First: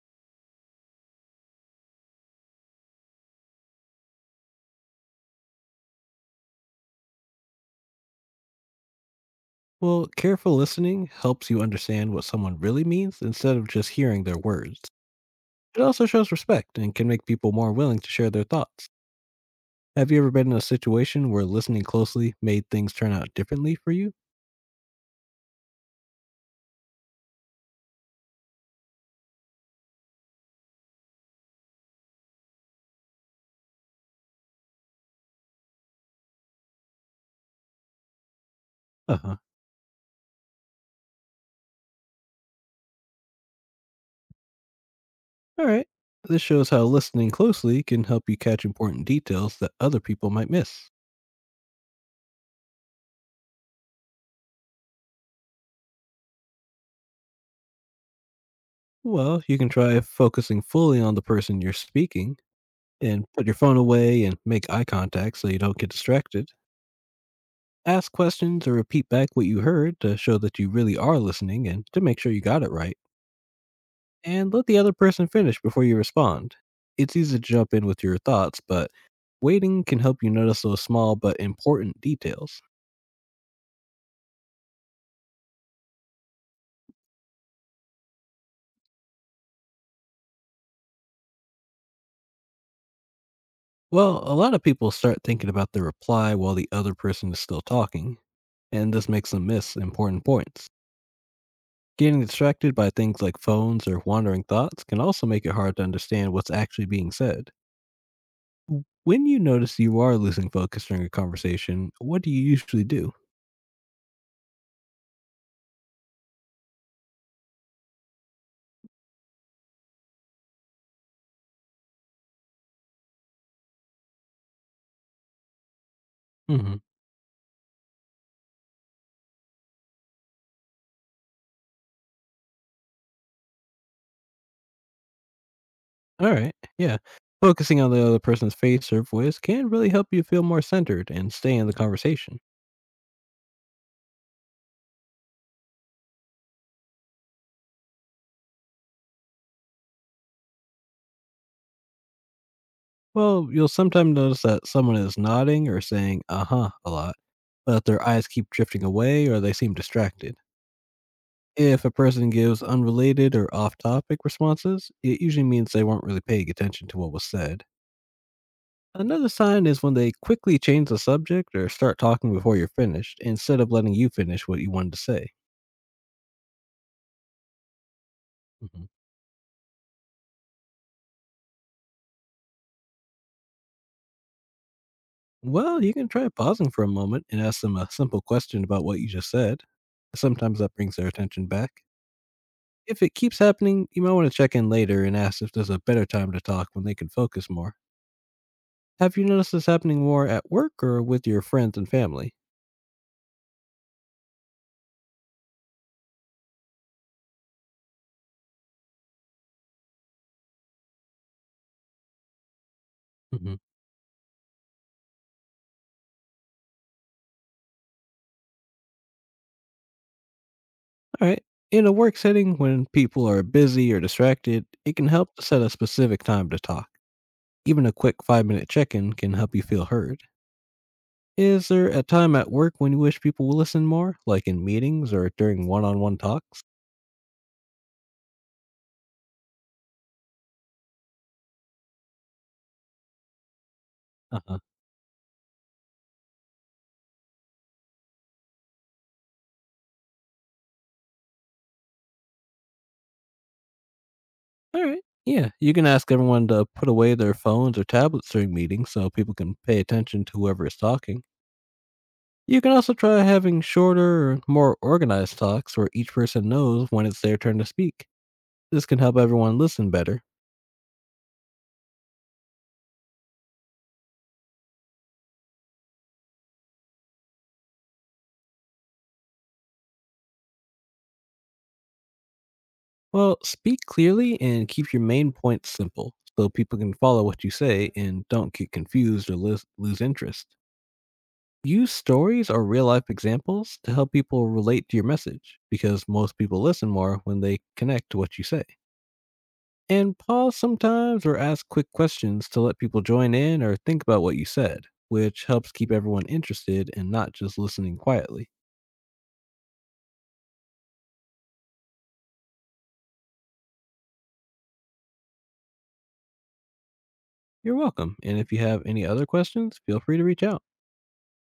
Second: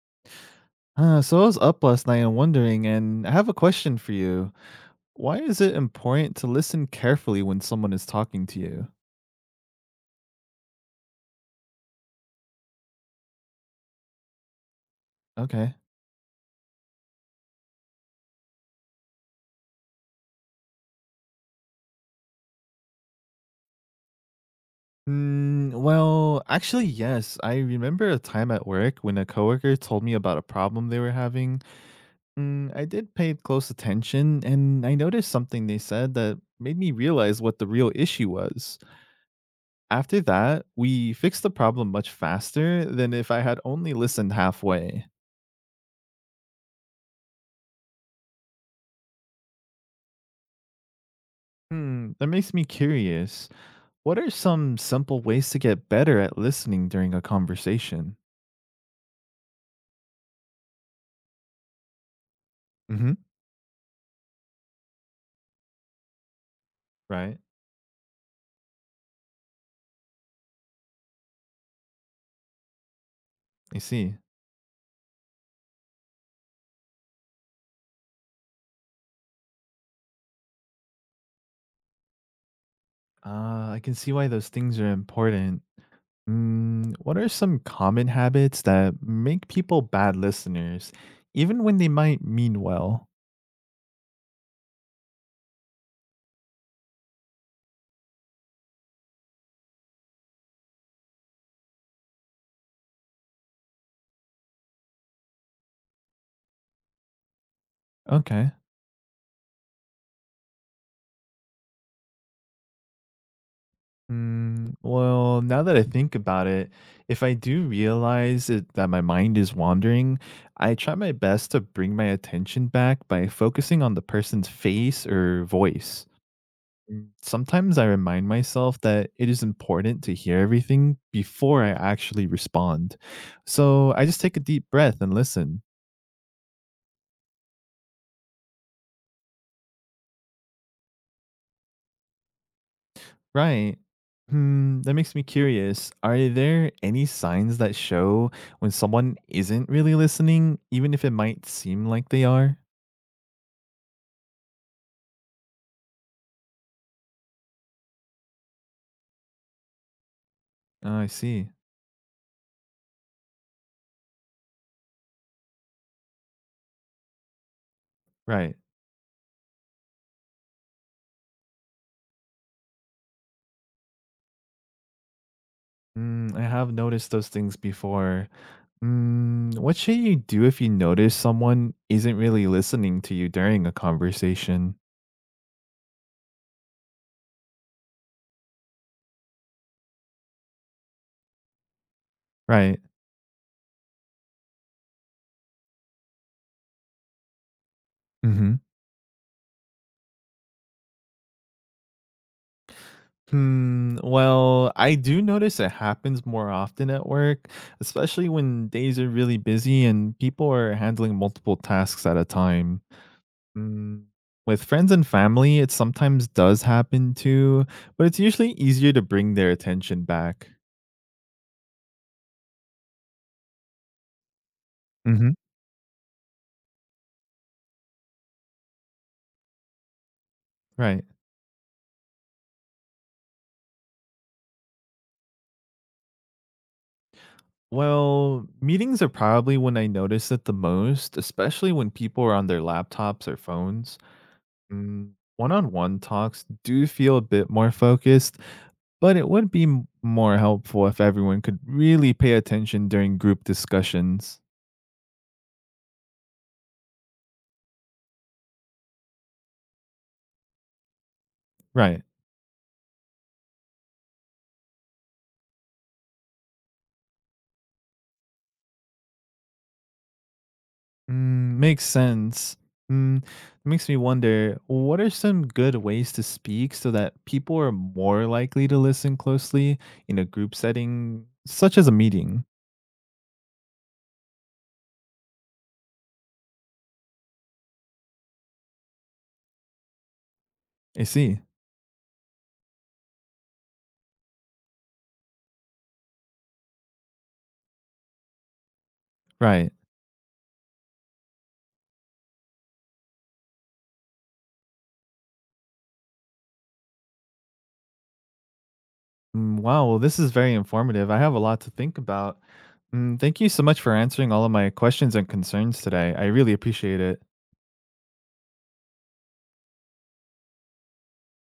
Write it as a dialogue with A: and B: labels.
A: So I was up last night and wondering, and I have a question for you. Why is it important to listen carefully when someone is talking to you?
B: Well, careful listening helps you understand what someone really means instead of just hearing their words.
A: Okay.
B: It also shows respect and can make people more willing to share their thoughts. Have you ever been in a situation where listening closely made things turn out differently for you?
A: Well, actually, yes. I remember a time at work when a coworker told me about a problem they were having. I did pay close attention, and I noticed something they said that made me realize what the real issue was.
B: Uh huh.
A: After that, we fixed the problem much faster than if I had only listened halfway.
B: All right. This shows how listening closely can help you catch important details that other people might miss.
A: That makes me curious. What are some simple ways to get better at listening during a conversation?
B: Well, you can try focusing fully on the person you're speaking,
A: hmm
B: and put your phone away and make eye contact so you don't get distracted.
A: Right.
B: Ask questions or repeat back what you heard to show that you really are listening and to make sure you got it right.
A: I see.
B: And let the other person finish before you respond. It's easy to jump in with your thoughts, but waiting can help you notice those small but important details.
A: I can see why those things are important. What are some common habits that make people bad listeners, even when they might mean well?
B: Well, a lot of people start thinking about the reply while the other person is still talking, and this makes them miss important points. Getting distracted by things like phones or wandering thoughts can also make it hard to understand what's actually being said.
A: Okay.
B: When you notice you are losing focus during a conversation, what do you usually do?
A: Well, now that I think about it, if I do realize it, that my mind is wandering, I try my best to bring my attention back by focusing on the person's face or voice.
B: Hmm.
A: Mm. Sometimes I remind myself that it is important to hear everything before I actually respond. So I just take a deep breath and listen.
B: All right. Yeah. Focusing on the other person's face or voice can really help you feel more centered and stay in the conversation.
A: Right. That makes me curious. Are there any signs that show when someone isn't really listening, even if it might seem like they are?
B: Well, you'll sometimes notice that someone is nodding or saying, uh huh, a lot, but their eyes keep drifting away or they seem distracted.
A: Oh, I see.
B: If a person gives unrelated or off topic responses, it usually means they weren't really paying attention to what was said.
A: Right.
B: Another sign is when they quickly change the subject or start talking before you're finished instead of letting you finish what you wanted to say.
A: I have noticed those things before.
B: Mhm.
A: What should you do if you notice someone isn't really listening to you during a conversation?
B: Well, you can try pausing for a moment and ask them a simple question about what you just said. Sometimes that brings their attention back.
A: Right.
B: If it keeps happening, you might want to check in later and ask if there's a better time to talk when they can focus more.
A: Hmm.
B: Have you noticed this happening more at work or with your friends and family?
A: Hmm. Well, I do notice it happens more often at work, especially when days are really busy and people are handling multiple tasks at a time.
B: Mhm.
A: Mm, With friends and family, it sometimes does happen too, but it's usually easier to bring their attention back.
B: All right. In a work setting, when people are busy or distracted, it can help
A: Hmm.
B: to set a specific time to talk. Even a quick 5-minute check in can help you feel heard.
A: Right.
B: Is there a time at work when you wish people will listen more, like in meetings or during one on one talks?
A: Well, meetings are probably when I notice it the most, especially when people are on their laptops or phones.
B: Uh huh.
A: Mm, One-on-one talks do feel a bit more focused, but it would be more helpful if everyone could really pay attention during group discussions.
B: All right. Yeah, you can ask everyone to put away their phones or tablets during meetings so people can pay attention to whoever is talking.
A: Right.
B: You can also try having shorter or more organized talks where each person knows when it's their turn to speak. This can help everyone listen better.
A: Makes sense. Mm, Makes me wonder, what are some good ways to speak so that people are more likely to listen closely in a group setting, such as a meeting?
B: Well, speak clearly and keep your main points simple so people can follow what you say and don't get confused or lose interest.
A: I see.
B: Use stories or real life examples to help people relate to your message because most people listen more when they connect to what you say.
A: Right.
B: And pause sometimes or ask quick questions to let people join in or think about what you said, which helps keep everyone interested and not just listening quietly.
A: Wow, well, this is very informative. I have a lot to think about. Thank you so much for answering all of my questions and concerns today. I really appreciate it.
B: You're welcome. And if you have any other questions, feel free to reach out.